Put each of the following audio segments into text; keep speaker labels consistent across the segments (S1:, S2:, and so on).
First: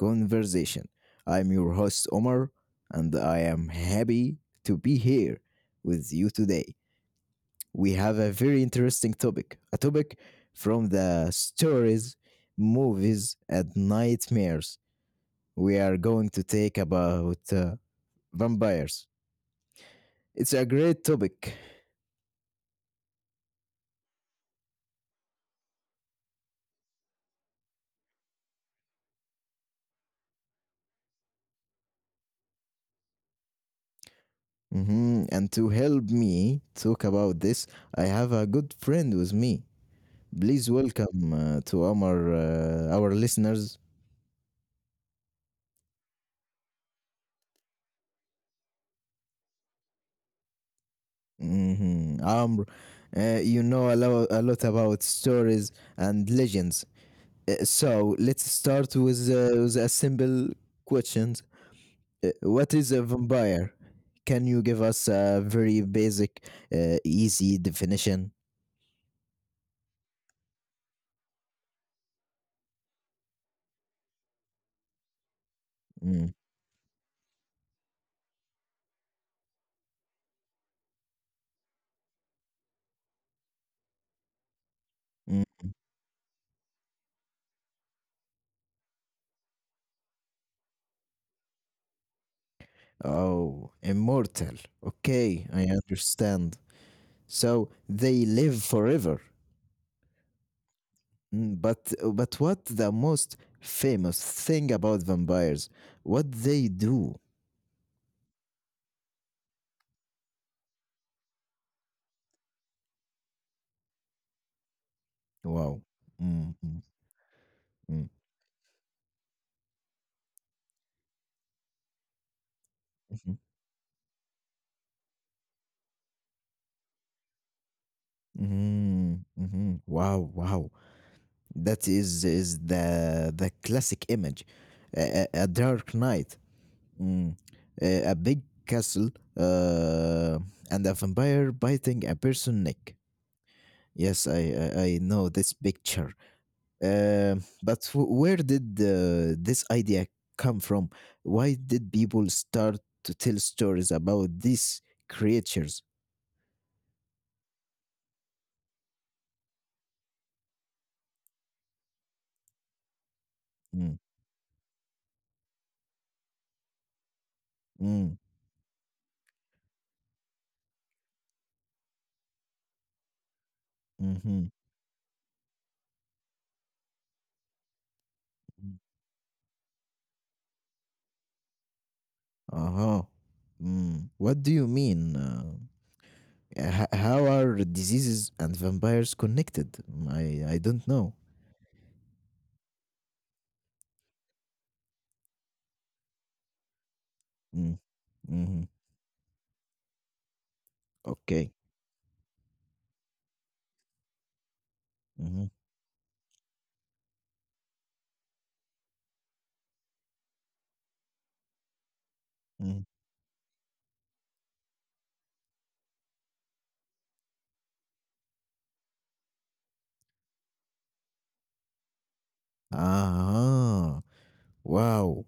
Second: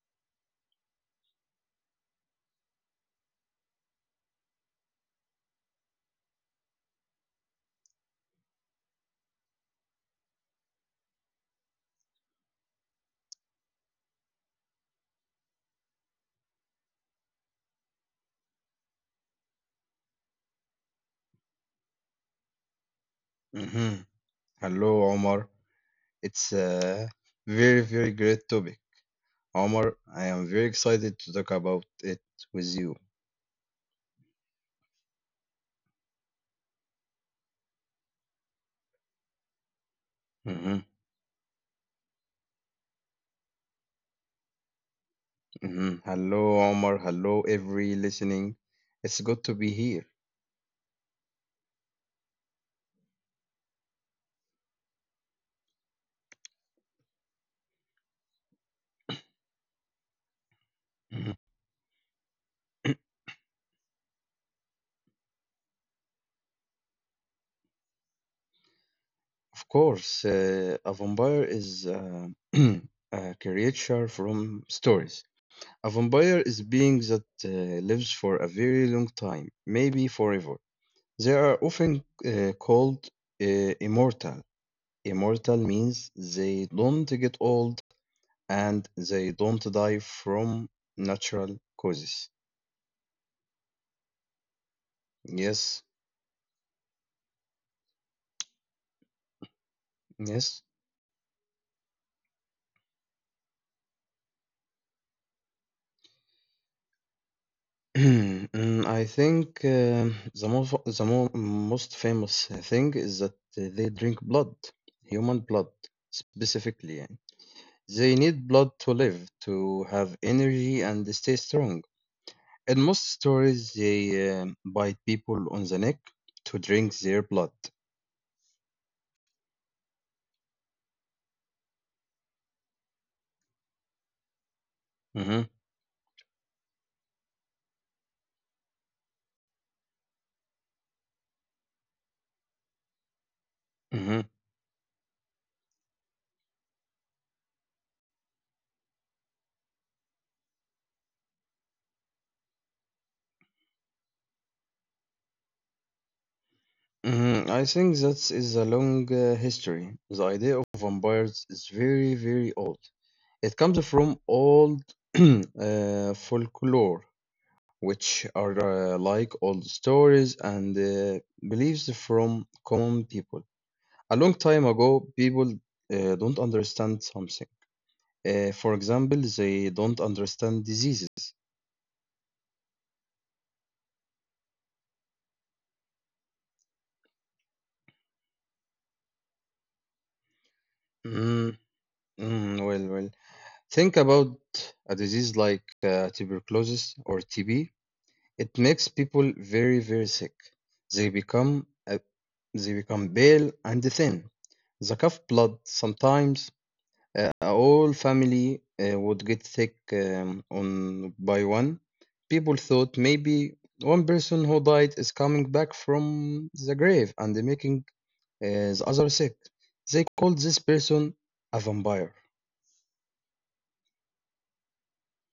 S1: Conversation. I'm your host, Omar, and I am happy to be here with you today. We have a very interesting topic from the stories, movies, and nightmares. We are going to take about vampires. It's a great topic.
S2: Mhm. Hello, Omar. It's a very, very great topic. Omar, I am very excited to talk about it with you.
S1: Mhm, and to help me talk about this, I have a good friend with me. Please
S2: hmm
S1: welcome to our listeners.
S2: Hello, Omar. Hello, every listening. It's good to be here.
S1: Mhm, Amr, you know a, lot about stories and legends. So let's start with a simple
S2: Mhm.
S1: question. What is a vampire? Can you give us a very basic, easy definition?
S2: Of course, a vampire is a creature from stories. A
S1: Mm,
S2: vampire is being that lives for a very long time, maybe forever. They are often called immortal.
S1: mm.
S2: Immortal means they don't get old and they don't die from natural causes.
S1: Oh, immortal. Okay, I
S2: Yes,
S1: understand. So they live forever.
S2: yes.
S1: Mm, but what the most famous thing about vampires? What they do?
S2: I think the most the mo most famous thing is that they drink blood, human blood
S1: Wow. Mm, mm,
S2: specifically. يعني.
S1: mm,
S2: They need blood to live, to have energy and stay strong. In most
S1: mhm,
S2: stories, they bite people on the neck to drink their blood.
S1: mhm, mhm. Wow, wow. That is the classic image. A,
S2: Mhm,
S1: a dark night, mm, a big castle, uh, and a vampire biting a person neck. Yes,
S2: mhm.
S1: I know this picture. But where did this idea come from? Why did people start to tell stories about these creatures?
S2: Mhm, I think that is a long history. The idea of vampires is very, very old. It comes
S1: Mm,
S2: from old folklore, which
S1: mm,
S2: are like old stories and beliefs from common people. A long
S1: mm-hmm.
S2: time ago, people don't understand something. Uh,
S1: Mm,
S2: for example, they don't understand diseases.
S1: uh-huh. Mm. What do you mean? How are diseases and vampires connected? Mm, I don't know.
S2: Mm, well, think about a disease like tuberculosis or TB.
S1: Mm,
S2: It
S1: mm-hmm.
S2: makes people very, very sick. They
S1: Okay.
S2: become uh, they become pale and thin. They cough
S1: Mm-hmm.
S2: blood sometimes. A whole family would get sick on by one. People
S1: Mm.
S2: thought maybe one person who died is coming back from the grave and making uh, the other sick. They called this person a vampire.
S1: Ah. Wow.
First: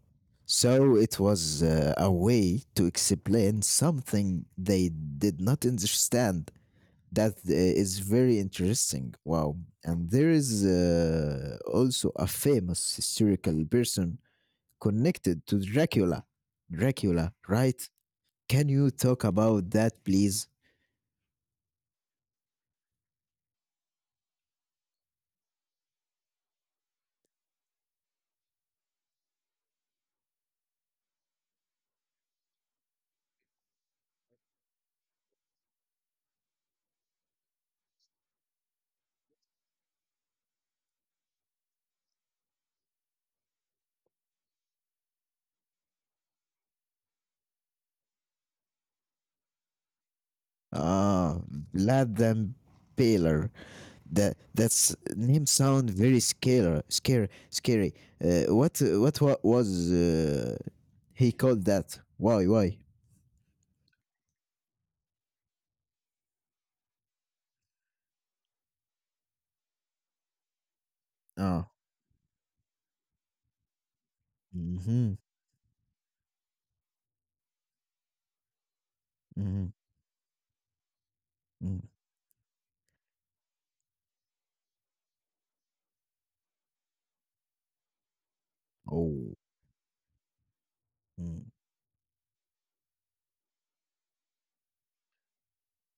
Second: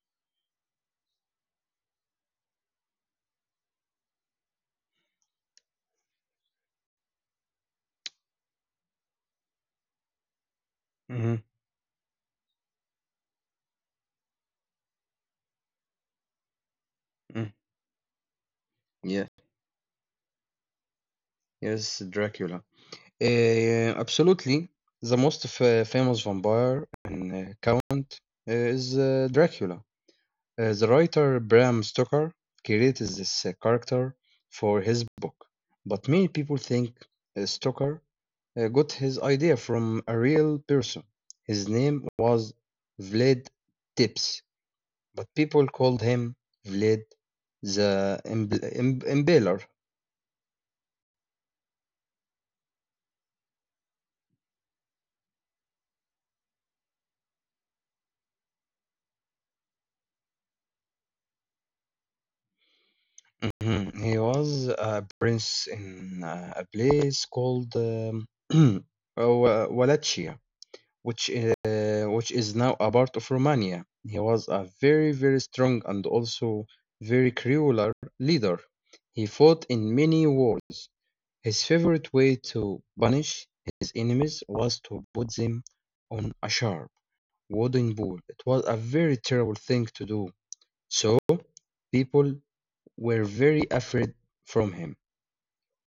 S1: So it was a way to explain something they did not understand. That is very interesting. Wow. And there is
S2: Mhm,
S1: also a famous historical person connected to Dracula. Dracula,
S2: mm.
S1: right? Can you talk
S2: Yeah,
S1: about that, please?
S2: yes, Dracula. Absolutely. The most famous vampire and count is Dracula. The writer Bram Stoker created this character for his book, but many people think Stoker got his idea from a real person. His name was Vlad Tepes, but people called him Vlad the Impaler.
S1: Ah, Vlad the Impaler. That's name sound very scary. What was he called that, why?
S2: Mhm. He was a prince in a place called uh, Wallachia, which uh,
S1: Oh.
S2: which is now a part of Romania. He was a very,
S1: Mm-hmm,
S2: very strong and also very cruel leader. He fought
S1: mm-hmm,
S2: in many wars. His
S1: mm.
S2: favorite way to punish his enemies was to put them on a sharp wooden pole. It was a very
S1: Oh,
S2: terrible thing to do. So
S1: mm.
S2: people were very afraid from him.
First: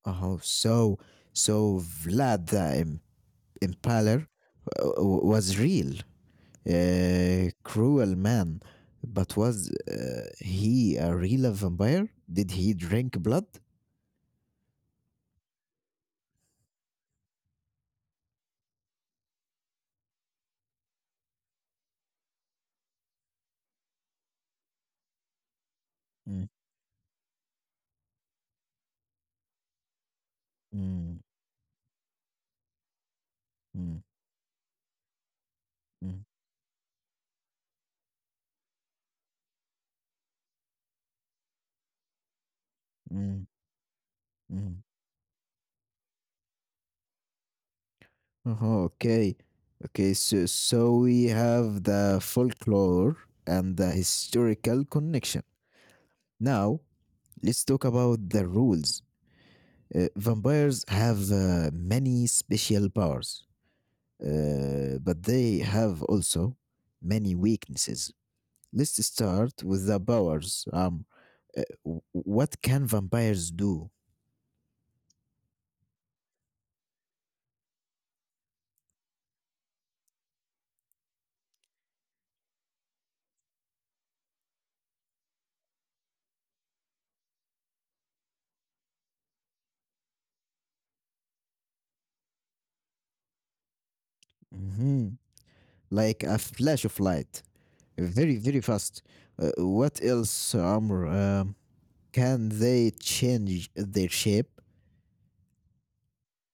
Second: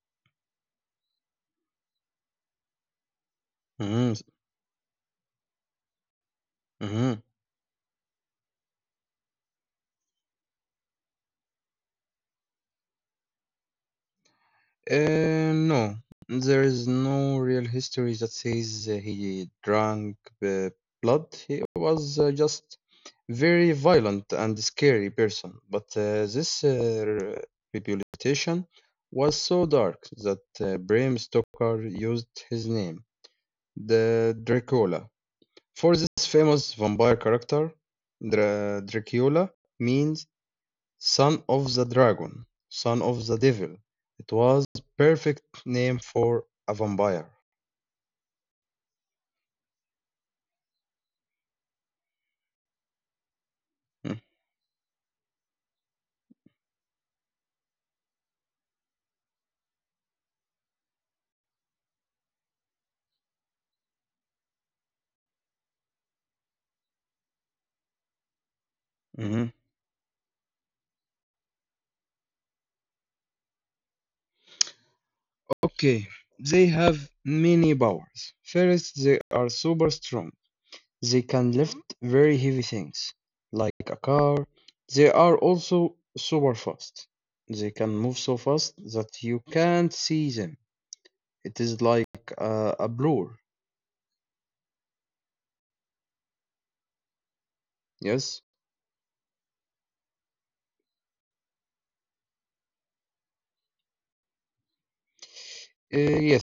S1: Oh, so Vlad the Im-
S2: Mhm,
S1: impaler was real,
S2: mhm.
S1: cruel man, but was he a real vampire? Did he drink blood?
S2: No, there is no real history that says he drank uh, blood. He was just very violent and scary person. But uh,
S1: Mm.
S2: this uh, reputation was so dark that Bram
S1: Mm.
S2: Stoker used his name,
S1: Mm.
S2: the Dracula, for
S1: Mm.
S2: this famous vampire character. Dracula means Son of the Dragon, Son
S1: Mm.
S2: of the
S1: Mm.
S2: Devil. It was
S1: Mm.
S2: perfect name for a vampire.
S1: Uh-huh, okay. Okay, so we have the folklore and the
S2: Mm,
S1: historical connection. Now, let's talk about the rules. Vampires have many special powers, but they have also many weaknesses. Let's
S2: mhm.
S1: start with the powers. What can vampires do?
S2: Okay, they have many powers. First, they are super strong. They can lift very heavy things, like a car. They are also super fast. They can move so fast that you can't see them. It is like a blur.
S1: Mhm. Like a flash of light, very,
S2: Yes.
S1: very fast. What else, Amr? Can they change their shape?
S2: Yes,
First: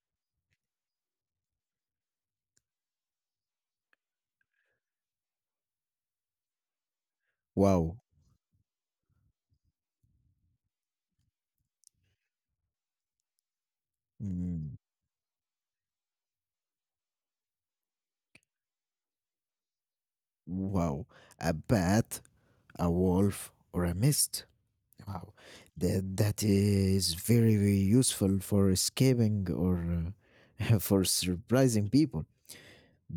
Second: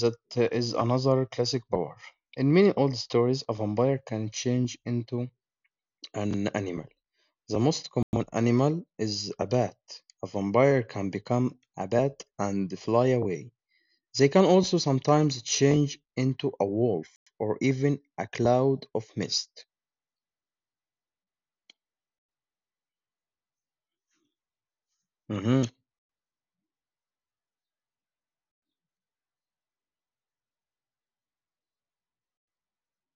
S2: that is another classic power. In many old stories, a vampire can change into an animal. The most
S1: Wow.
S2: common animal is a bat. A vampire can become a bat and fly away. They can
S1: Mm,
S2: also sometimes change into a wolf or even a cloud of mist.
S1: wow. A bat, a wolf, or a mist. Wow.
S2: Mhm.
S1: That is very, very useful for escaping or for surprising people.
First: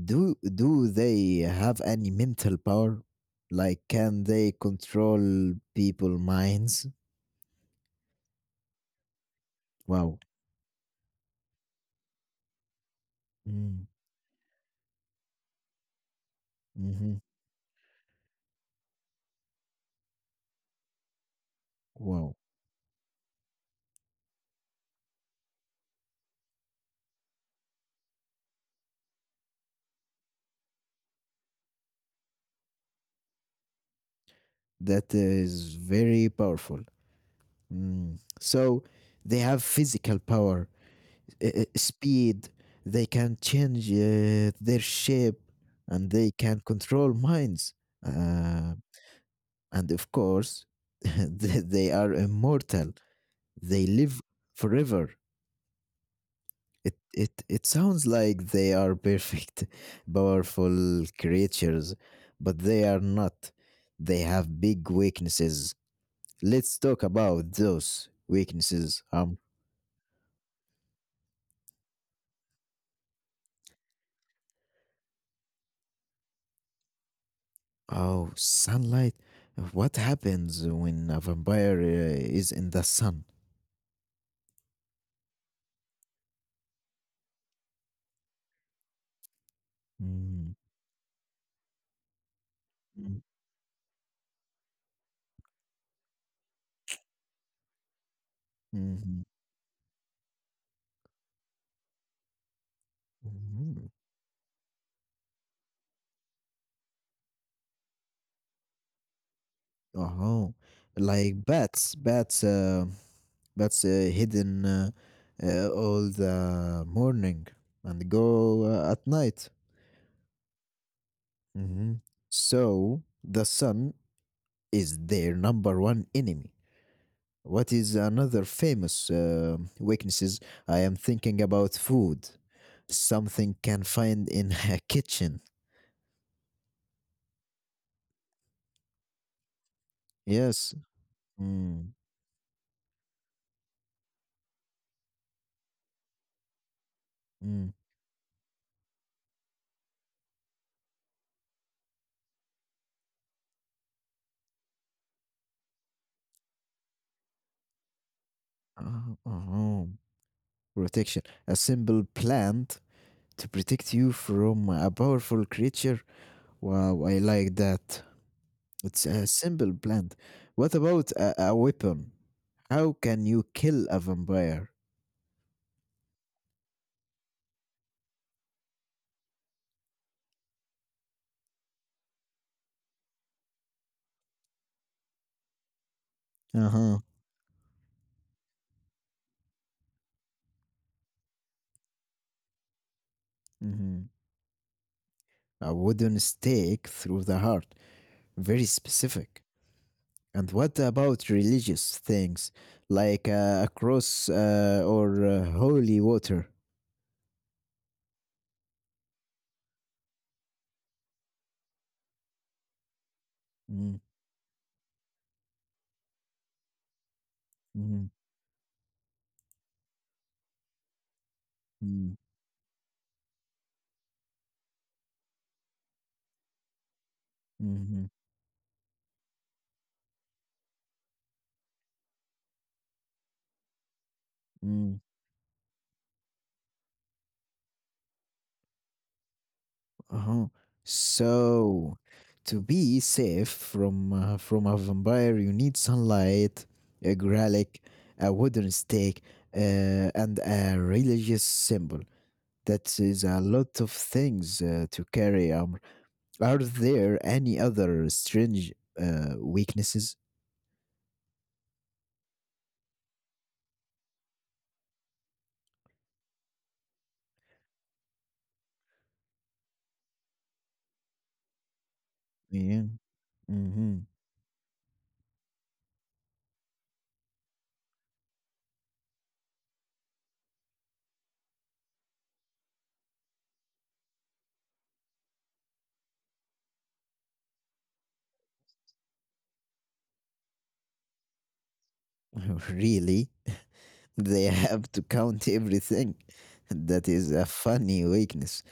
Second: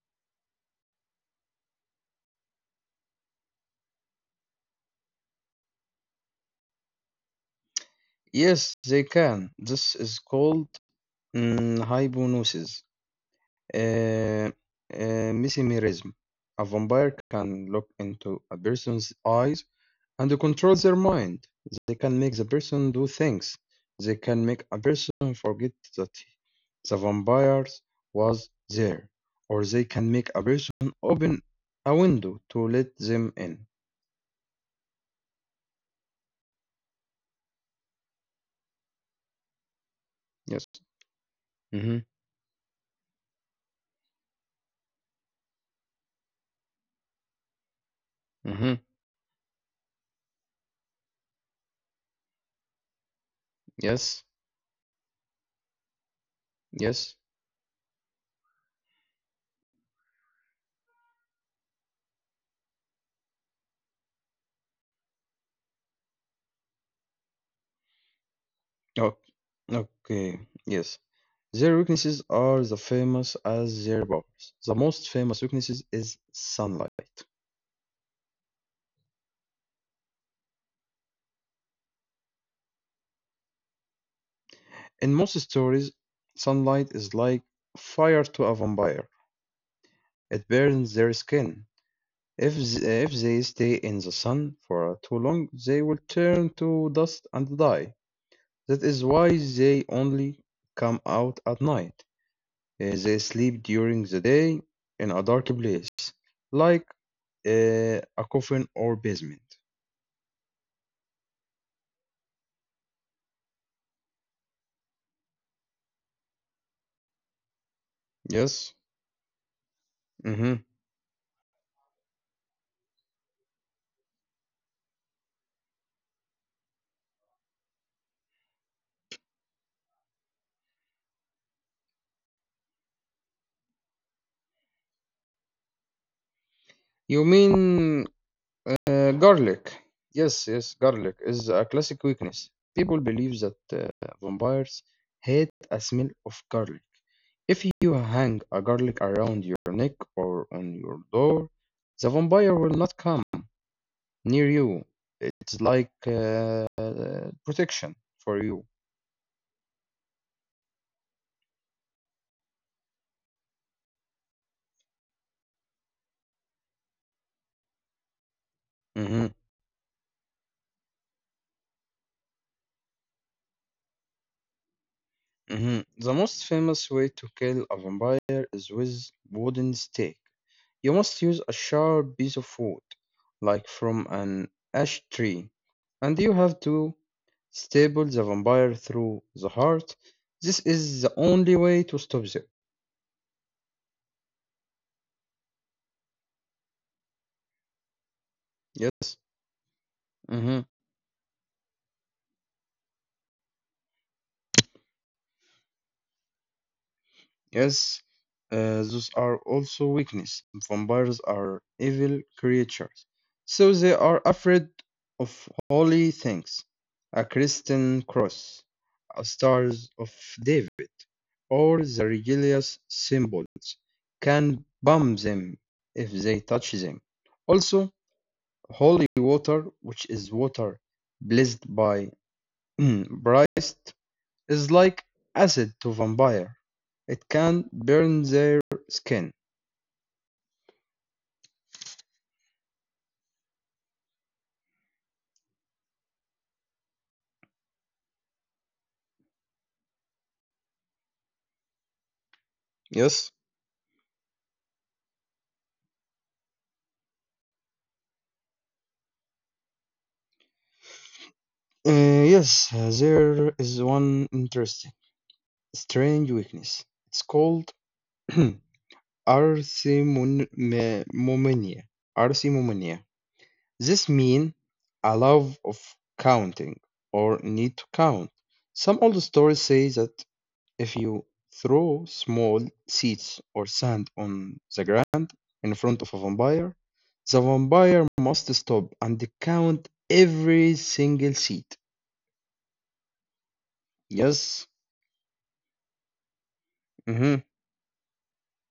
S1: Do they have any mental power? Like, can they control people' minds?
S2: Yes, they can. This
S1: Wow.
S2: is called hypnosis.
S1: Mm,
S2: Uh, mesmerism. A vampire
S1: mhm.
S2: can look into a person's eyes and control their mind. They can make
S1: Wow.
S2: the person do things. They can make a person forget that the vampire was there. Or they can make a person open a window to let them in.
S1: That is very powerful. Mm. So they have physical
S2: Yes.
S1: power,
S2: Mm-hmm.
S1: speed. They can change their shape, and they can control minds.
S2: Mm-hmm.
S1: Uh, and of course, they are immortal. They
S2: Yes.
S1: live forever. It
S2: Yes.
S1: it it sounds like they are perfect, powerful creatures, but they are not. They have big weaknesses. Let's talk about those weaknesses.
S2: Okay. Okay. Yes. Their weaknesses are the famous as their powers. The most famous weakness is sunlight.
S1: Oh, sunlight. What happens when a vampire is in the sun?
S2: In most stories, sunlight is like fire to a vampire. It
S1: Mm,
S2: burns their skin. If if
S1: mm,
S2: they stay in the sun for too long, they will turn to dust and die. That is
S1: mhm,
S2: why they only come out at night. They sleep
S1: mhm.
S2: during the day in a dark place, like a coffin or basement.
S1: Oh, like bats hidden all the morning and go
S2: Yes.
S1: at night.
S2: Hmm.
S1: Mhm. So the sun is their number one enemy. What is another famous weaknesses? I am thinking about food. Something can find in a kitchen.
S2: You mean garlic? Yes, yes,
S1: Yes.
S2: garlic is a
S1: Mm,
S2: classic weakness. People believe that vampires hate a smell of garlic.
S1: mm.
S2: If you hang a garlic around your neck or on your door, the vampire will not come near you. It's like protection for you.
S1: Uh, uh uh. Protection. A simple plant to protect you from a powerful creature. Wow, I like that. It's a
S2: Mhm,
S1: simple plant. What about a weapon? How can you kill a vampire?
S2: mhm. The most famous way to kill a vampire is with wooden stake. You must use a sharp piece of wood, like from an ash tree, and you
S1: Uh
S2: have
S1: huh.
S2: to staple the vampire through the heart. This is the only way to stop them.
S1: Hmm. A wooden stake through the heart. Very
S2: Yes.
S1: specific. And what
S2: Mhm.
S1: about religious things like a cross or holy water?
S2: Yes, uh, those are also weakness. Vampires are evil creatures, so
S1: Mm,
S2: they are afraid of holy things, a
S1: mm,
S2: Christian cross, a stars of David, or the
S1: mm,
S2: religious symbols can bomb them if they touch them. Also,
S1: mhm,
S2: holy water, which is water blessed by Christ, is
S1: mm,
S2: like acid to vampire. It can burn their skin.
S1: uh-huh. So, to be safe from from a vampire, you need sunlight, a garlic, a wooden stake, and a religious symbol. That is
S2: Yes.
S1: a lot of things to carry. Are there any other strange weaknesses?
S2: Uh, yes, there is one interesting, strange weakness. It's called arthemomania.
S1: Yeah.
S2: Arthemomania. This
S1: Mhm.
S2: means a love of counting or need to count. Some old stories say that if you throw small seeds or sand on the ground in front of a vampire, the vampire must stop and count every single seed.
S1: Really? They
S2: Yes.
S1: have to count everything. That is
S2: Hmm.
S1: a funny weakness.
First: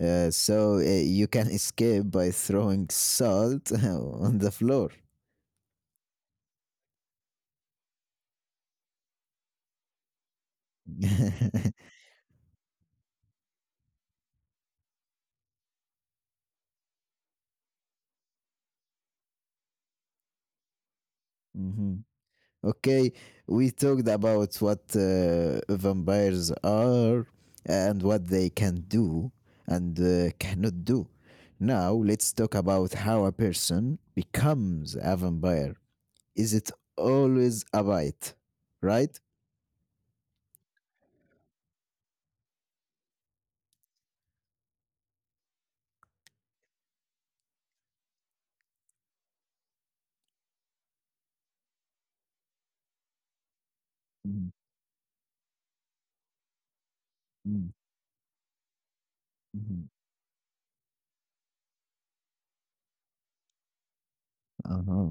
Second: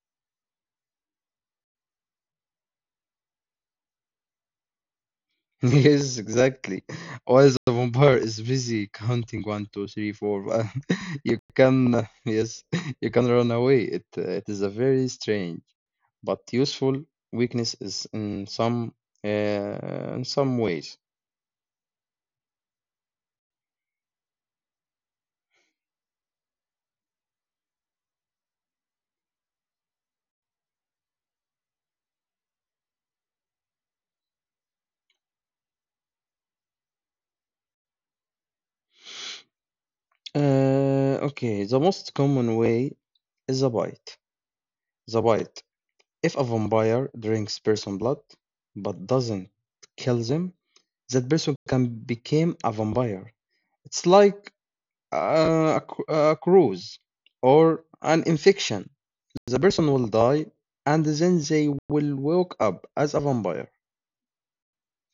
S1: So you can escape by throwing salt on the floor.
S2: Yes, exactly. While the vampire is busy counting one, two, three, four, five, you can, yes, you can run away. It is a very strange but useful weakness is in some ways.
S1: Mhm. Okay, we talked about what vampires are and what they can do and cannot do. Now let's talk about how a person becomes a vampire. Is it always about, right?
S2: Okay, the most common way is a bite. The bite. If a vampire drinks person blood but doesn't kill them, that person can become a vampire. It's like
S1: Mm,
S2: a cruise
S1: mm,
S2: or an infection. The
S1: mhm.
S2: person will die and then they will wake up as a vampire.
S1: Uh-huh.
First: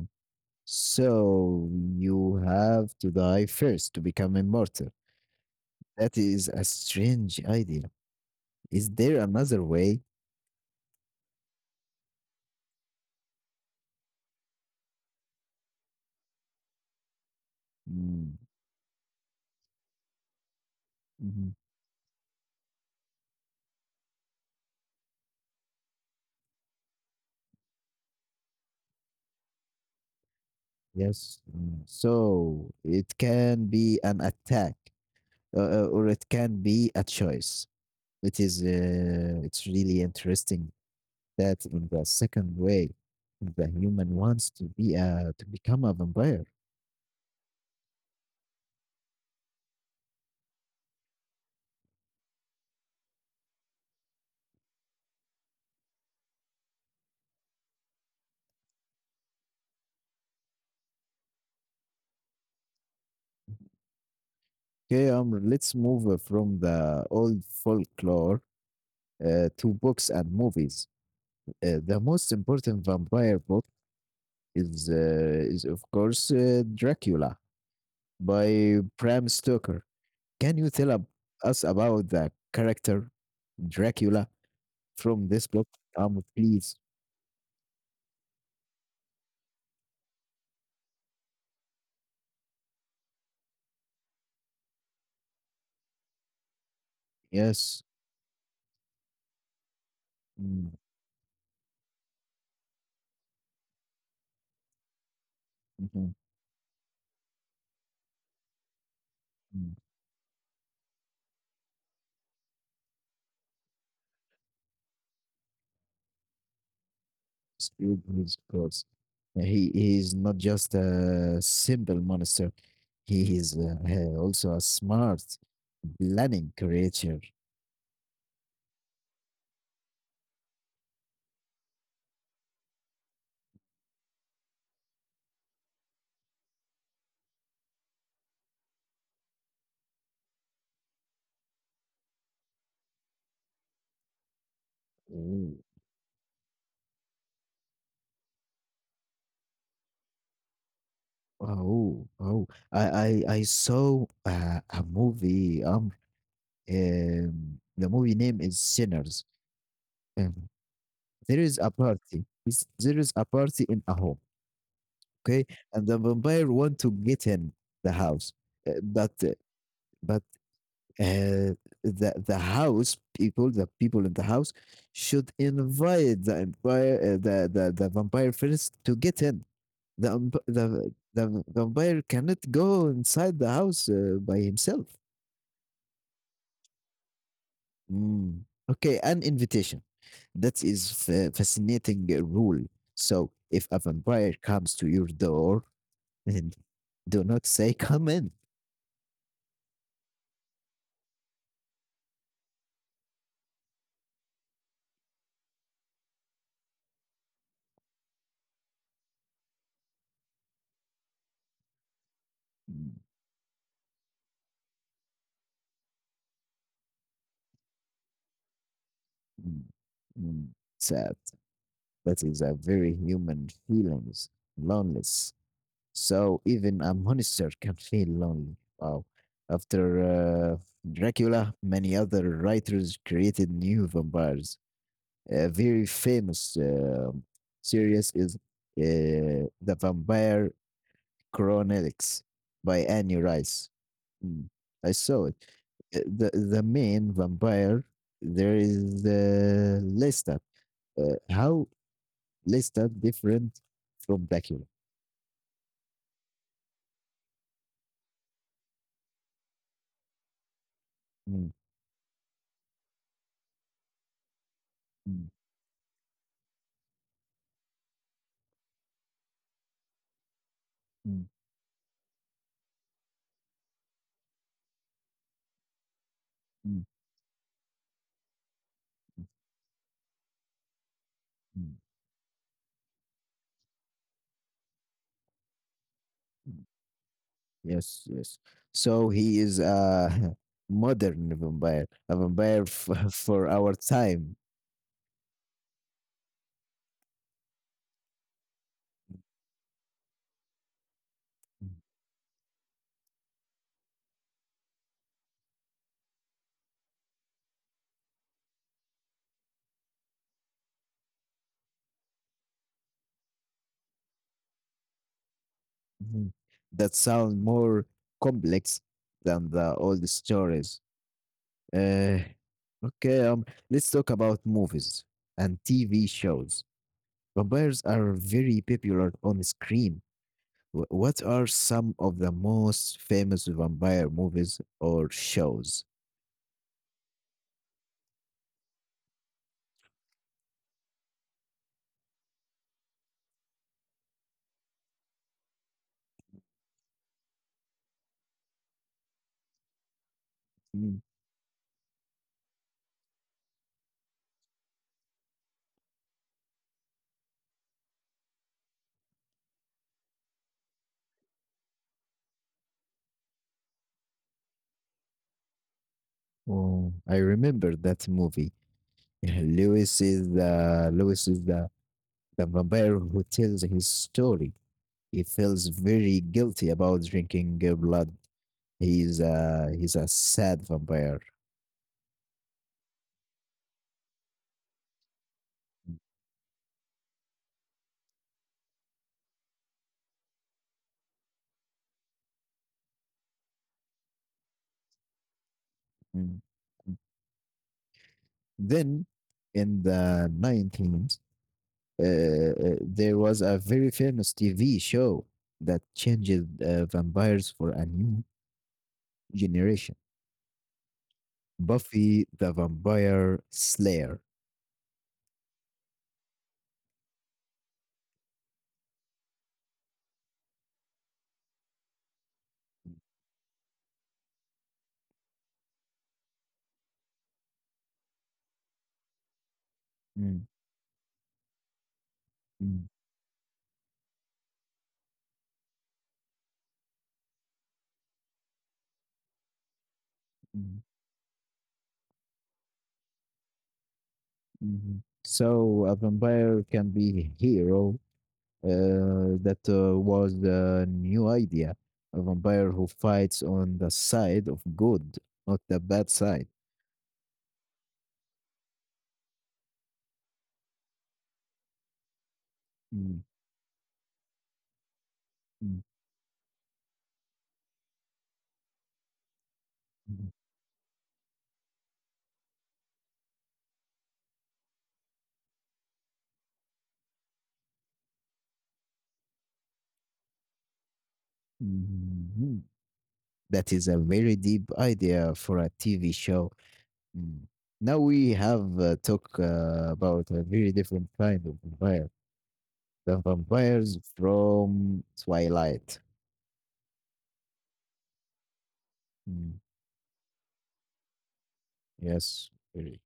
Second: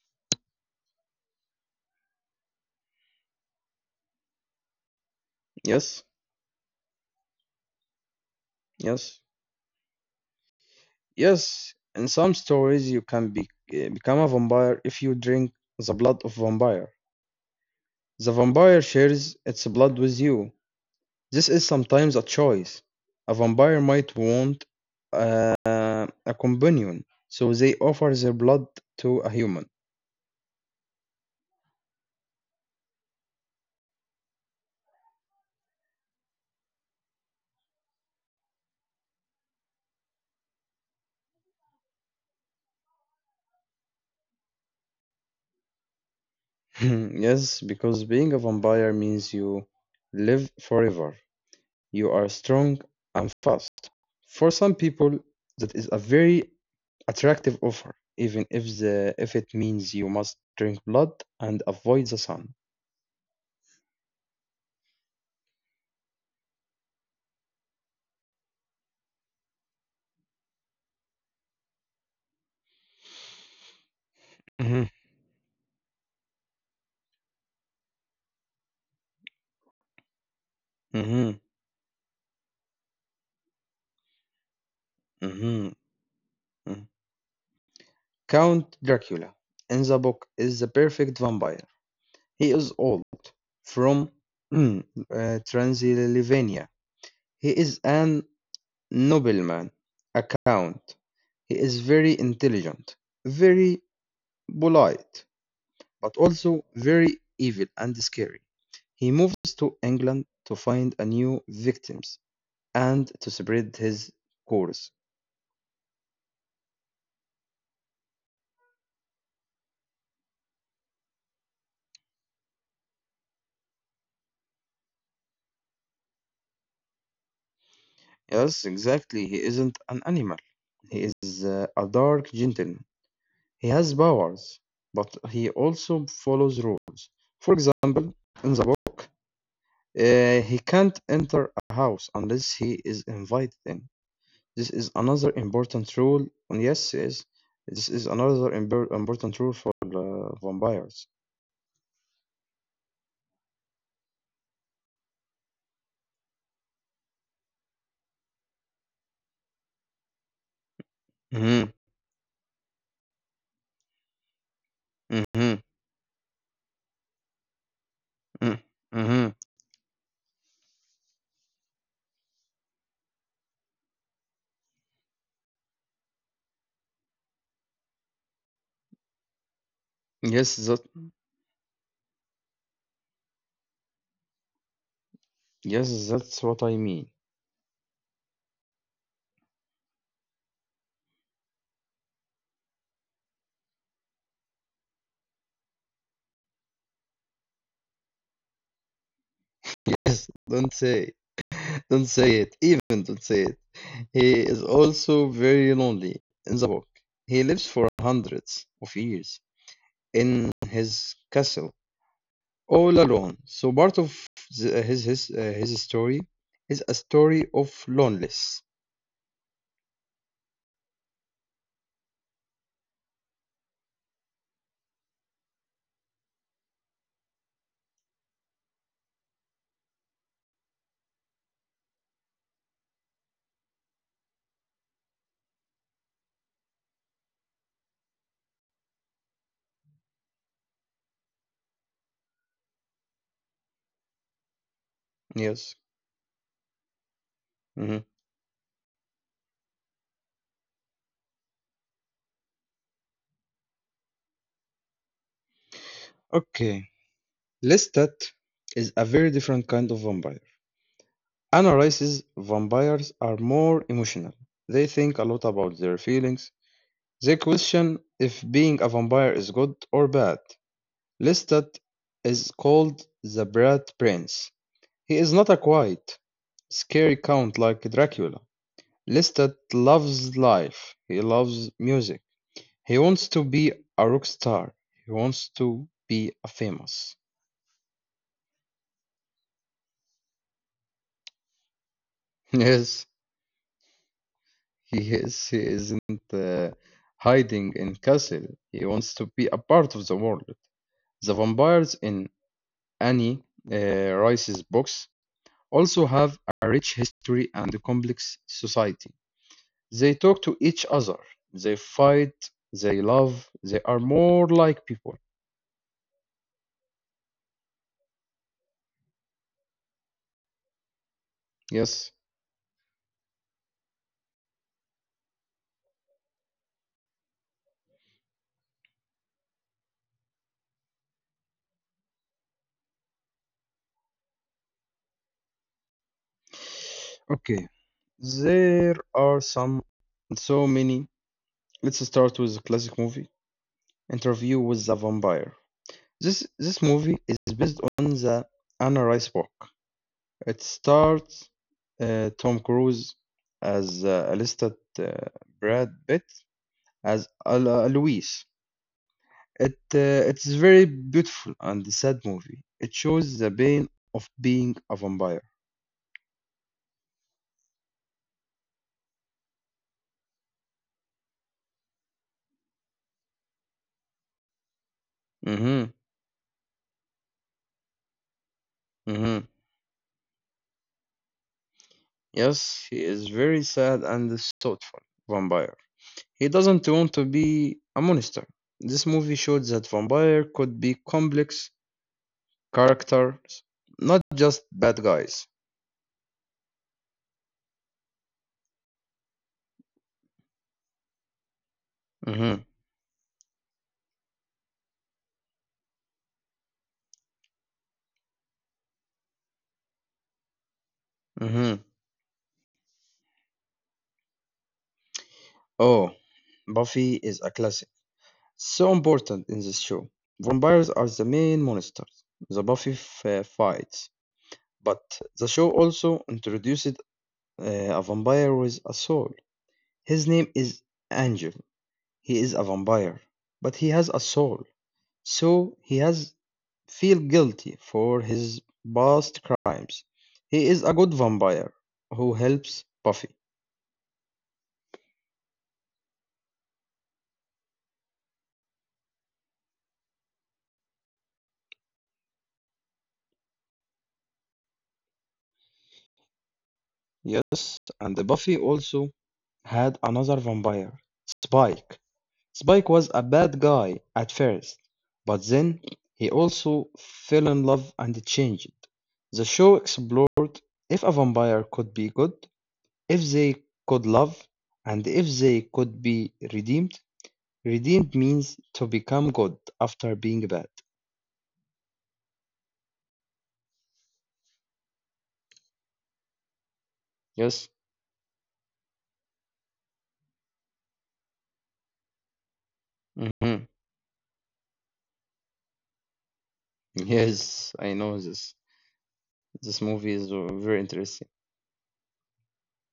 S1: So you have to die first to become immortal.
S2: Yes,
S1: That is a strange idea. Is
S2: yes,
S1: there another way?
S2: yes. In some stories, you can become a vampire if you drink the blood of vampire. The
S1: Mm,
S2: vampire shares its blood with you. This
S1: mhm.
S2: is sometimes a choice. A vampire might want a companion, so they offer their blood to a human.
S1: Yes. Mm. So it can be an attack, or it can be a choice. It is. It's really interesting that in the second way the human wants to become a vampire.
S2: Yes, because being a vampire means you live forever. You are strong and fast. For some people, that is a very attractive offer, even if it means you must drink blood and avoid the sun.
S1: Okay, Amr, let's move from the old folklore to books and movies. The most important vampire book is,
S2: Mhm,
S1: uh, is of course, Dracula by Bram Stoker. Can you tell
S2: mhm,
S1: us about the character Dracula from this book,
S2: mhm,
S1: Amr, please?
S2: mhm. Count Dracula in the book is the perfect vampire. He is old, from Transylvania. He is
S1: Yes.
S2: an nobleman, a
S1: Mm,
S2: count. He is very intelligent, very polite, but
S1: mhm.
S2: also very evil and scary. He moves to
S1: Mm.
S2: England to find a new victim and to spread his course.
S1: Scrooge is close. He is not just a simple monster. He is also a smart, planning creature.
S2: Yes, exactly. He isn't an animal. He is a dark gentleman. He has powers, but he also follows rules. For example, in the book, he can't enter a house unless he is invited in. This is another
S1: Oh,
S2: important rule. And yes, yes, this is another important rule for vampires.
S1: oh, oh. I saw a movie. The movie name is Sinners. Um, there is a
S2: Mm-hmm,
S1: party. There is a party in a home. Okay,
S2: mm-hmm,
S1: and the vampire want to get in the house,
S2: mm-hmm.
S1: uh, but uh,
S2: Mm-hmm.
S1: but uh, the people in the house, should invite the empire, the vampire first to get in. The ump-
S2: Yes,
S1: the vampire cannot go inside the house by himself.
S2: that's what I mean.
S1: Mm. Okay, an invitation. That is fascinating rule. So if a vampire comes to your door, and do not say come in.
S2: Yes, don't say it. Don't say it. Even don't say it. He is also very lonely in the book. He lives for hundreds of years in his castle,
S1: Mm.
S2: all alone. So part of the, his story is a story of loneliness.
S1: Mm. Mm. Sad. That is a very human feelings, loneliness. So even a monster can feel lonely. Wow. After uh, Dracula, many other writers created new vampires. A very famous series is The Vampire Chronicles by Annie Rice. Mm, I saw it.
S2: Yes.
S1: Uh, The, the main vampire,
S2: Mhm.
S1: there is Lestat. How Let's start different from Bakula.
S2: Okay. Lestat is a very different kind of vampire.
S1: Mm.
S2: Anna Rice's vampires are more emotional. They think a
S1: Mm.
S2: lot about their feelings. The question if being a vampire is good or bad.
S1: Mm.
S2: Lestat is called the Brat Prince. He is not a quiet,
S1: Mm.
S2: scary count like Dracula. Lestat loves life. He loves
S1: Mm.
S2: music. He wants to be a rock star. He wants to be a
S1: Mm.
S2: famous.
S1: Yes, yes. So he is a modern vampire, a vampire
S2: Yes,
S1: for our time.
S2: he is. He isn't hiding in castle. He wants to be a part of the world. The vampires in Annie Rice's books also have a rich history and a complex society. They talk to each other, they fight, they love, they are more like people.
S1: Mhm. That sound more complex than the old stories.
S2: Yes.
S1: Uh, okay, let's talk about movies and TV shows. Vampires are very popular on screen. What are some of the most famous vampire movies or shows?
S2: Okay. There are some so many. Let's start with the classic movie Interview with the Vampire. This movie is based on the Anna Rice book. It
S1: Mm.
S2: stars Tom Cruise as Alistair uh, Brad Pitt as Louis. It's very beautiful and sad movie. It shows the pain of being a vampire.
S1: Oh, I remember that movie. Lewis is the vampire who tells his story. He feels
S2: Mm-hmm.
S1: very guilty about drinking blood. He's
S2: Mm-hmm.
S1: a he's a sad vampire.
S2: Yes, he is very sad and thoughtful vampire.
S1: Mm.
S2: He doesn't want to be a monster. This movie showed that vampire could be complex characters, not just bad guys.
S1: Mm. Then in the 19th,
S2: Mm-hmm.
S1: there was a very famous TV show that changed vampires for a new generation.
S2: Mm-hmm.
S1: Buffy the Vampire Slayer.
S2: Oh, Buffy is a classic. So important in this show. Vampires are the main monsters. The Buffy fights. But the show also introduced uh, a vampire with a soul. His
S1: Mm,
S2: name is Angel. He is a
S1: mm,
S2: vampire, but he has a soul. So he has feel guilty for his past crimes. He
S1: mm,
S2: is a good vampire who helps Buffy.
S1: mhm. So a vampire can be a hero. That was the new idea. A vampire who fights on the side of good, not the bad side.
S2: Yes, and Buffy also had another vampire, Spike. Spike
S1: Mm,
S2: was a bad guy at first, but
S1: mm,
S2: then he also fell in love and changed. The show explored if a vampire could be good, if they could love, and if they could be redeemed. Redeemed means to become good after being bad.
S1: mhm, mhm. That is a very deep idea for a TV show. Mm.
S2: Yes.
S1: Now we have talked about a very different kind of vampire, the
S2: hmm
S1: vampires from Twilight.
S2: Yes, I know this.
S1: Mm.
S2: This movie is very interesting.
S1: Yes, very.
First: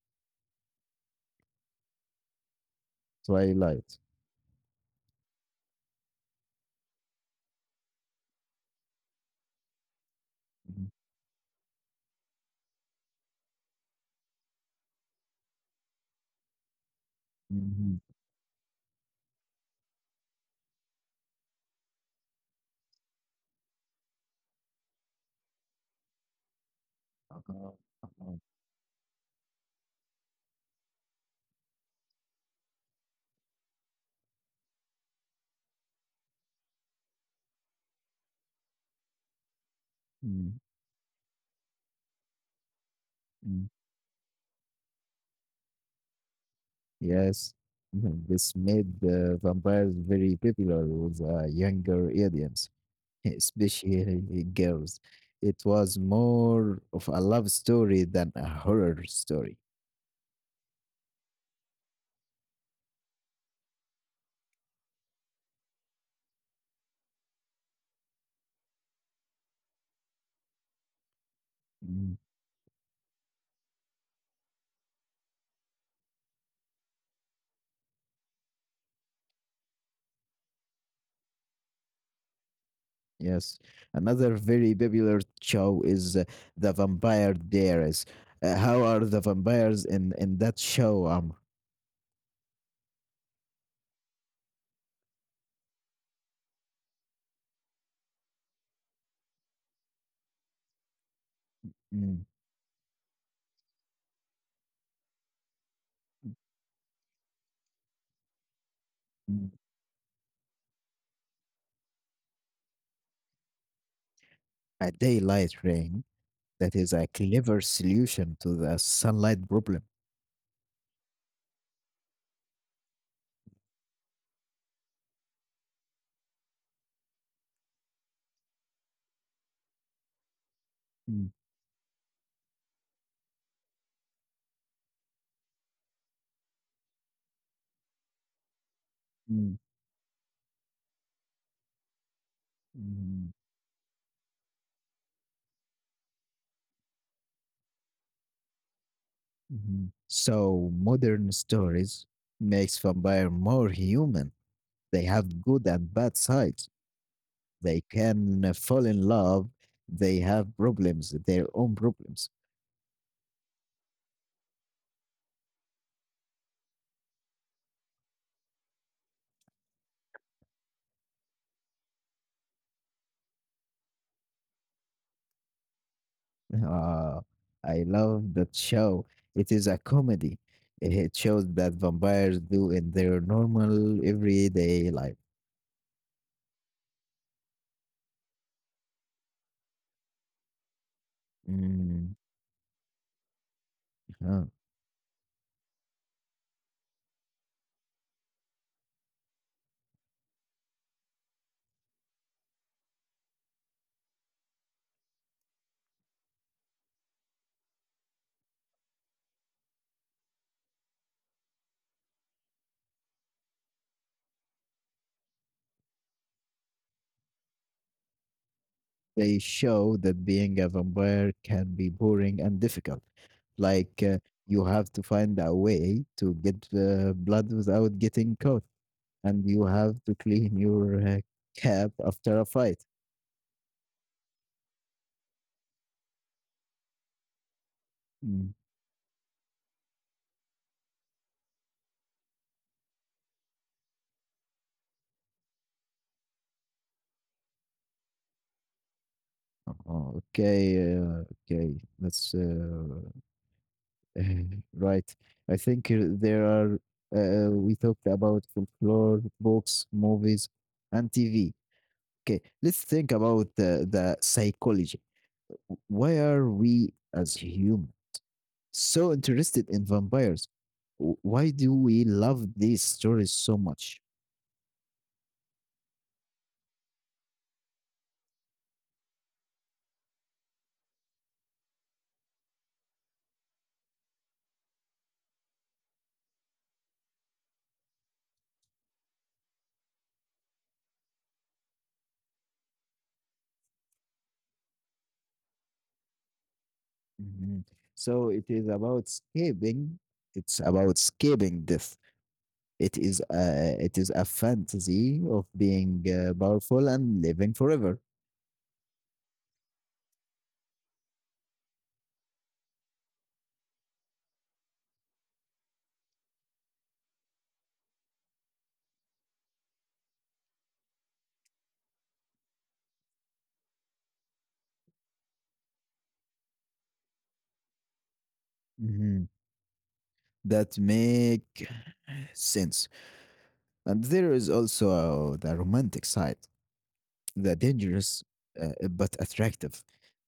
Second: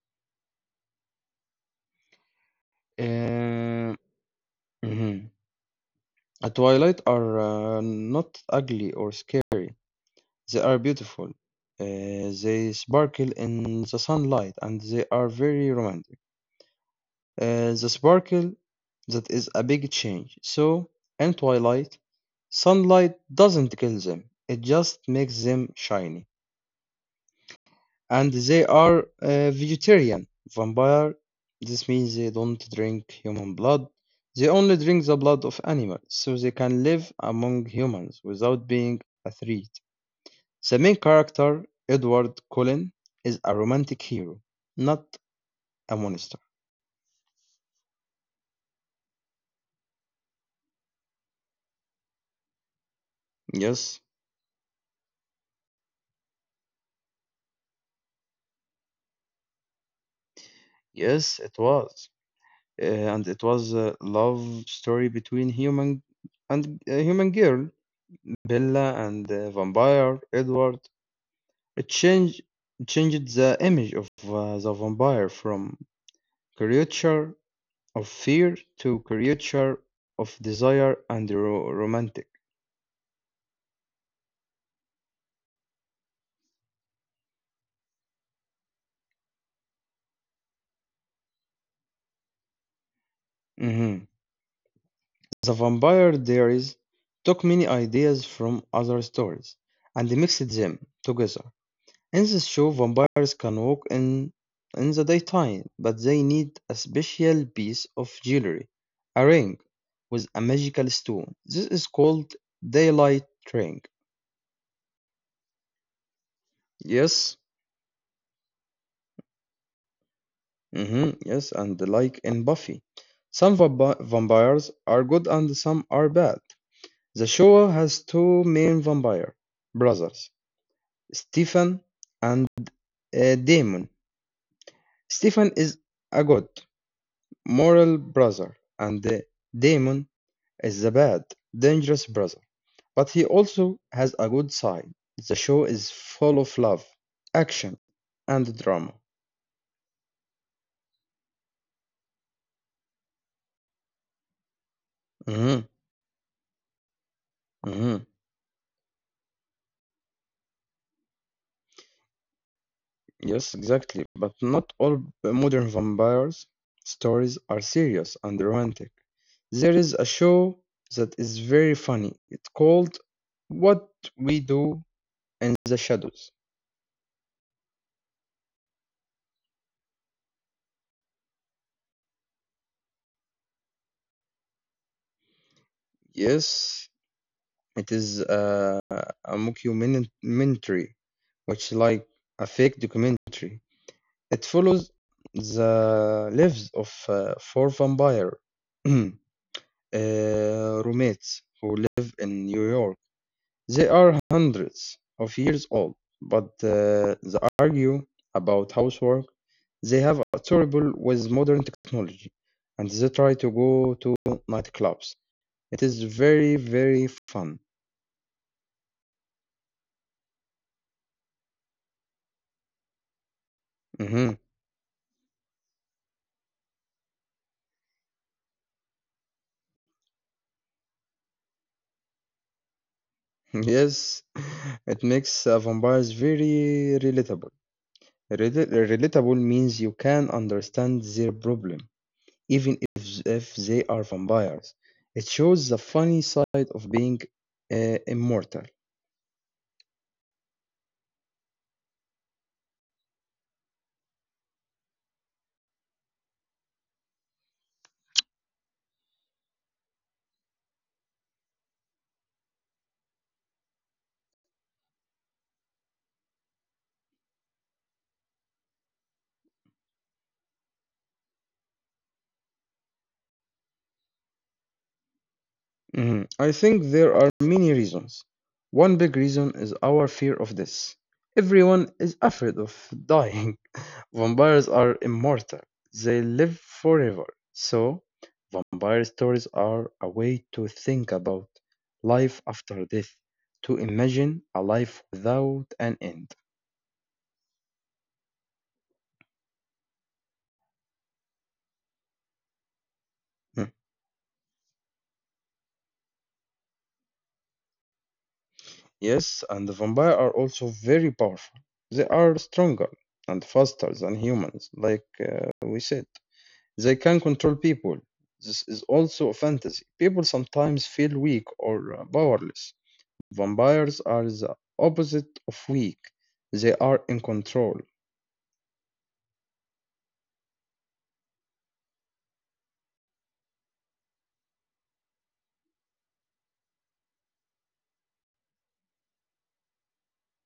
S2: Uh,
S1: Twilight.
S2: mhm. A Twilight are not ugly or scary. They are beautiful. They sparkle in the sunlight and they are very romantic. The
S1: Mm-hmm.
S2: sparkle that is a big change. So in twilight, sunlight doesn't kill them. It just makes them shiny.
S1: Uh-huh.
S2: And
S1: Uh-huh.
S2: they are vegetarian vampire. This means they don't drink human blood. They only drink the blood of animals, so they can live among humans without being a threat. The
S1: Mm.
S2: main character, Edward Cullen, is a
S1: Mm.
S2: romantic hero, not a monster.
S1: Yes. Mhm. This made the vampires very popular with a younger audience,
S2: Yes,
S1: especially girls. It was more of a love story than a horror story.
S2: yes, it was. Uh, and it was a love story between human and a human girl, Bella, and vampire Edward. It
S1: Mm.
S2: changed the image of the vampire from creature of fear to creature of desire and romantic.
S1: Yes, another very popular show is The Vampire Diaries. How are the vampires in that show?
S2: Mm-hmm. "The Vampire Diaries" took many ideas from other stories and mixed them together. In this
S1: Mm,
S2: show, vampires can walk in the daytime, but they need a special piece of jewelry, a ring
S1: mm,
S2: with a magical stone. This is called daylight ring.
S1: a daylight ring, that is a
S2: Yes,
S1: clever solution to the sunlight problem.
S2: yes, and like in Buffy, some vampires are good and some are bad. The show has two main vampire brothers,
S1: Mm,
S2: Stephen and Damon. Stephen is a good, moral brother, and
S1: mm,
S2: Damon is a bad, dangerous brother. But he
S1: mhm,
S2: also has a good side. The show is full of love, action, and drama.
S1: mhm. So modern stories makes vampire more human. They
S2: hmm
S1: have good and bad sides.
S2: hmm
S1: They can fall in love. They have problems, their own problems.
S2: Yes, exactly. But not all modern vampires stories are serious and romantic. There is a show that is very funny. It's called What We Do in the Shadows.
S1: Ah, I love that show. It is a comedy. It shows that vampires do in their normal everyday life.
S2: Yes, it is a mockumentary, which like
S1: Mm,
S2: a fake documentary. It
S1: huh.
S2: follows the lives of four vampire uh, roommates who live in New York. They are hundreds of years old, but they argue about housework. They have a trouble with modern technology, and they try to go to nightclubs. It is very, very fun.
S1: They show that being a vampire can be boring and difficult. Like
S2: Mhm.
S1: you have to find a way to get blood without getting caught, and you have to clean your cap after a fight.
S2: Yes, it makes vampires very relatable.
S1: Mm.
S2: Relatable means you can understand their problem, even if they are vampires. It shows the funny side of being immortal.
S1: Oh, okay, okay. That's right. I think we talked about folklore, books, movies, and TV. Okay, let's think about the psychology. Why are we as humans so interested in vampires? Why do we love these stories so much?
S2: Mhm. I think there are many reasons. One big reason is our fear of death. Everyone is afraid of dying. Vampires are immortal, they live forever, so vampire stories are a way to think about life after death, to imagine a life without an end.
S1: Mhm. So it is about escaping. It's about escaping death. It is
S2: Hmm.
S1: a, it is a fantasy of being powerful and living forever.
S2: Yes, and the vampire are also very powerful. They are stronger and faster than humans, like we said. They can control people. This is also a fantasy. People sometimes feel weak or powerless. Vampires are the opposite of weak. They are in control.
S1: Mhm. That make sense. And there is also the romantic side, the dangerous but attractive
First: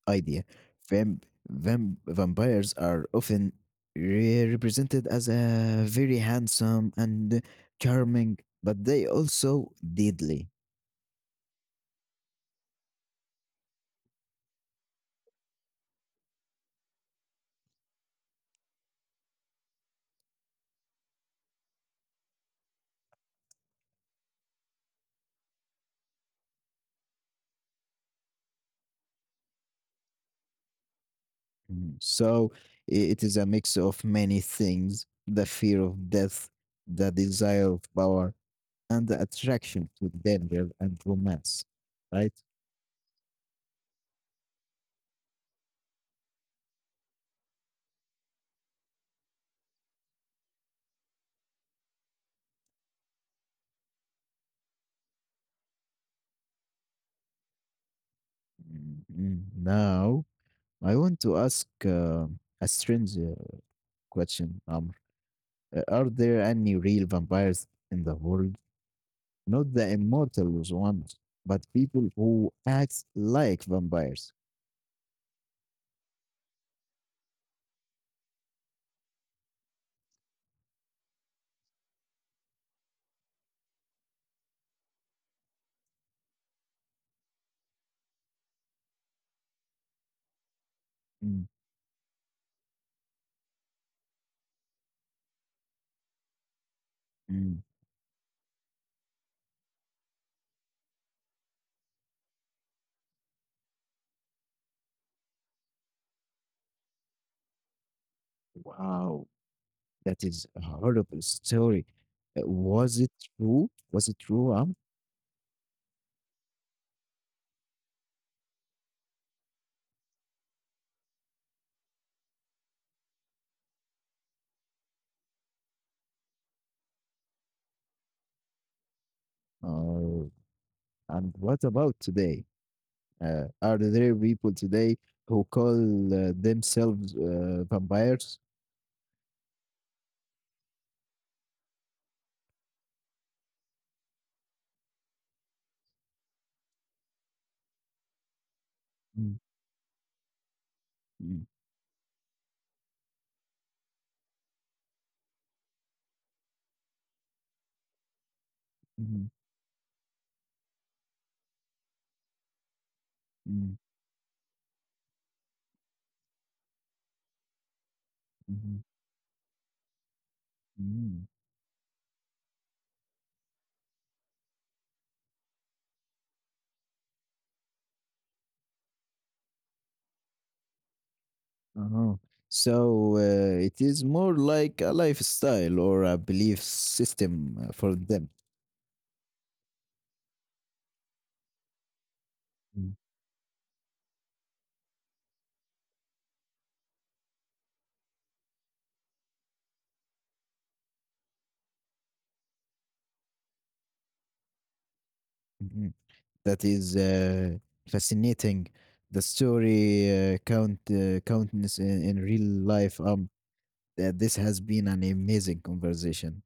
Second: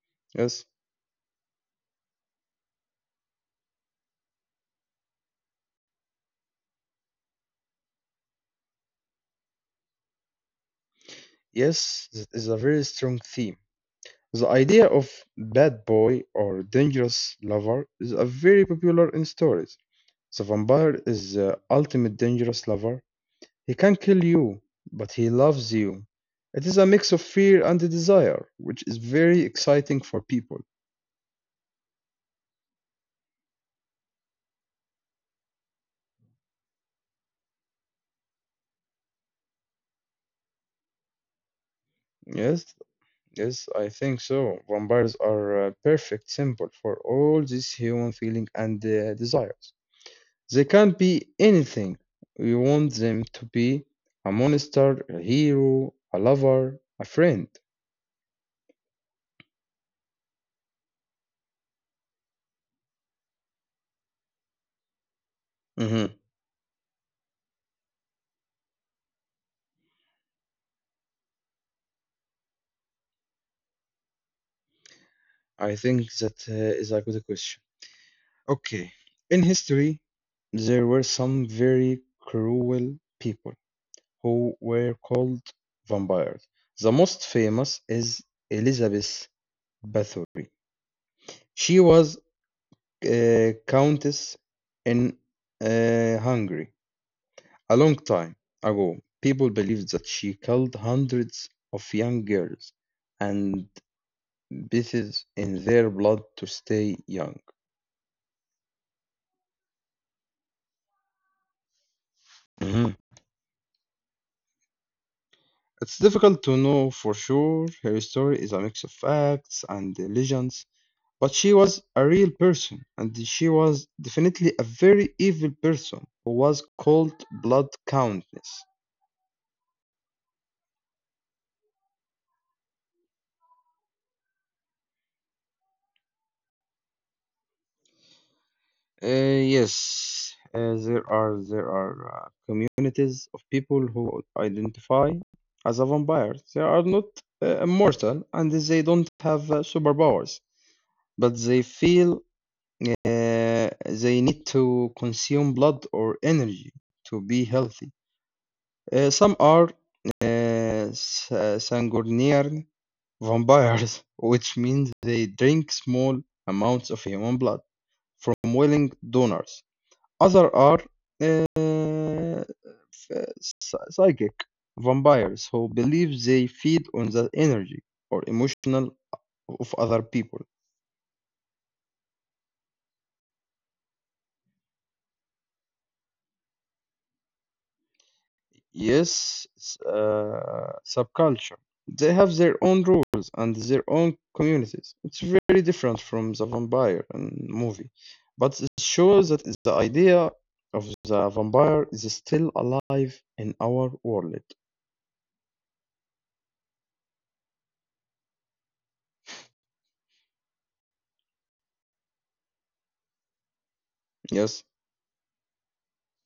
S1: idea.
S2: Yes.
S1: Vampires are often represented as a very handsome and charming, but they also deadly.
S2: Yes, that is a very strong theme. The idea of bad boy or dangerous lover is a very popular in stories. The vampire is the ultimate dangerous lover. He can kill you, but he loves you. It is a mix of fear and desire, which is very exciting for people.
S1: Mm. So it is a mix of many things: the fear of death, the desire of power, and the attraction to danger and romance, right?
S2: Yes. Yes, I think so. Vampires are a perfect symbol for all these human feeling and desires. They can be anything we want them to be: a monster, a hero, a lover, a friend.
S1: Mm, now, I want to ask a strange question. Are
S2: Mhm.
S1: there any real vampires in the world? Not the immortal ones, but people who act like vampires.
S2: I think that is a good question. Okay, in history, there were some very cruel people who were called vampires. The most famous is Elizabeth Bathory.
S1: Mm,
S2: She was countess in Hungary.
S1: mm.
S2: A long time ago, people believed that she killed hundreds of young girls and bathed in their blood to stay young.
S1: Wow, that is a horrible story. Was
S2: Mhm.
S1: it true? Was it true?
S2: It's difficult to know for sure. Her story is a mix of facts and legends, but she was a real person, and she was definitely a very evil person who was called Blood Countess.
S1: Oh, and what about today? Are there people today who call themselves vampires?
S2: Uh, yes, there are communities of people who identify as a vampire. They are not immortal and they don't
S1: Mm,
S2: have superpowers,
S1: mm,
S2: but they feel uh, they need to consume blood or energy to be healthy.
S1: mhm,
S2: Some are sanguinary
S1: mm,
S2: vampires, which means they drink small amounts of human blood from
S1: mhm,
S2: willing donors. Other are
S1: mm.
S2: uh, psychic vampires who believe they feed on the energy or emotional of other people.
S1: Uh-huh. So it is more like a lifestyle or a belief system for them.
S2: Yes, subculture. They have their
S1: Mm,
S2: own rules and their own communities. It's very different from the vampire and movie, but it shows that the idea of the vampire is still alive in our world.
S1: mhm. That is fascinating. The story countness in real life. This has
S2: Yes,
S1: been an amazing conversation.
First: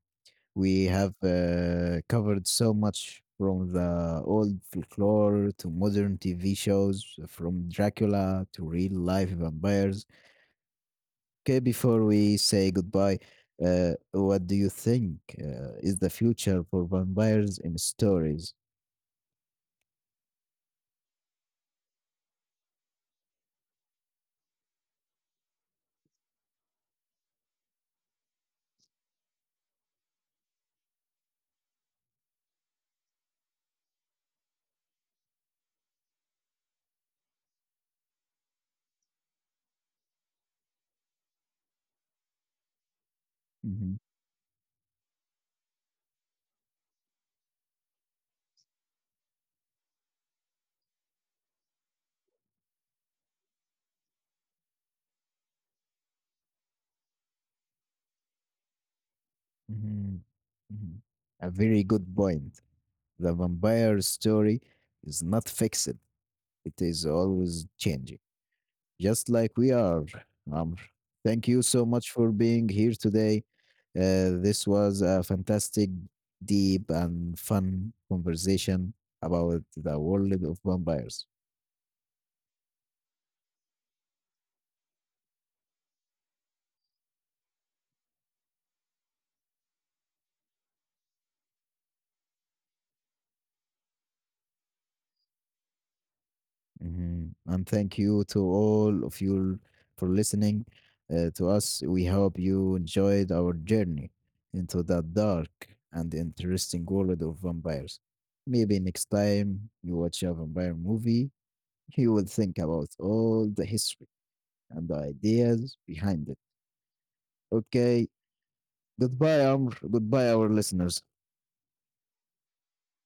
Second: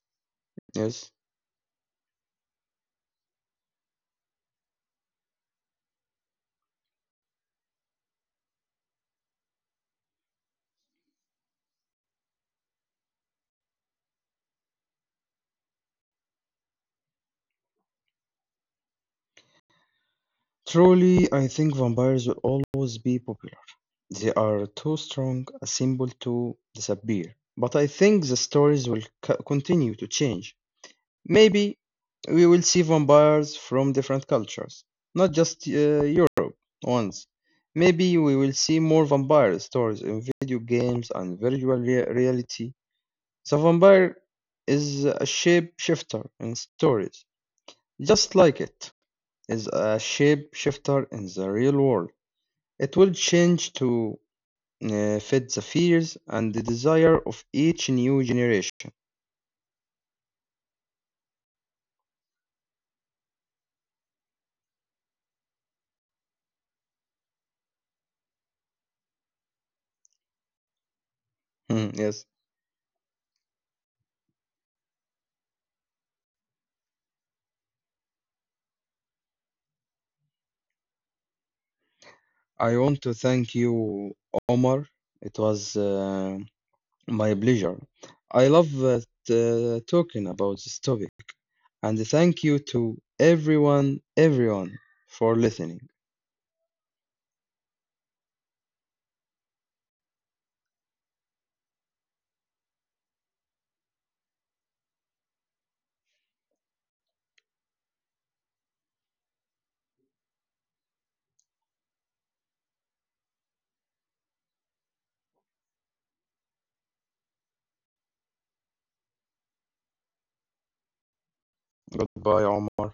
S1: We
S2: yes.
S1: have covered so much from the old folklore to modern TV shows, from Dracula to real life vampires. Okay, before we say goodbye, what do you think is the future for vampires in stories?
S2: Truly, I think vampires will always be popular. They are too strong a symbol to disappear. But I think the stories will continue to change. Maybe we will see vampires from different cultures, not just Europe ones. Maybe we will see more vampire stories in video games and virtual reality. The
S1: hmm
S2: vampire is a shapeshifter in stories, just like it is a shapeshifter in the real world. It will change to fit the fears and the desire of each new generation.
S1: hmm hmm A very good point. The vampire story is not fixed, it is always changing. Just like we are, Amr. Thank you so
S2: Hmm,
S1: much
S2: yes.
S1: for being here today. This was a fantastic, deep, and fun conversation about the world of vampires.
S2: I want to thank you, Omar. It was my pleasure. I love that, talking about this topic. And thank you to everyone, everyone for listening.
S1: Mhm. And thank you to all of you for listening to us. We hope you enjoyed our journey into the dark and interesting world of vampires. Maybe next time you watch a vampire movie, you will think about all the history and the ideas behind it. Okay. Goodbye, Amr. Goodbye, our listeners.
S2: Goodbye, Omar.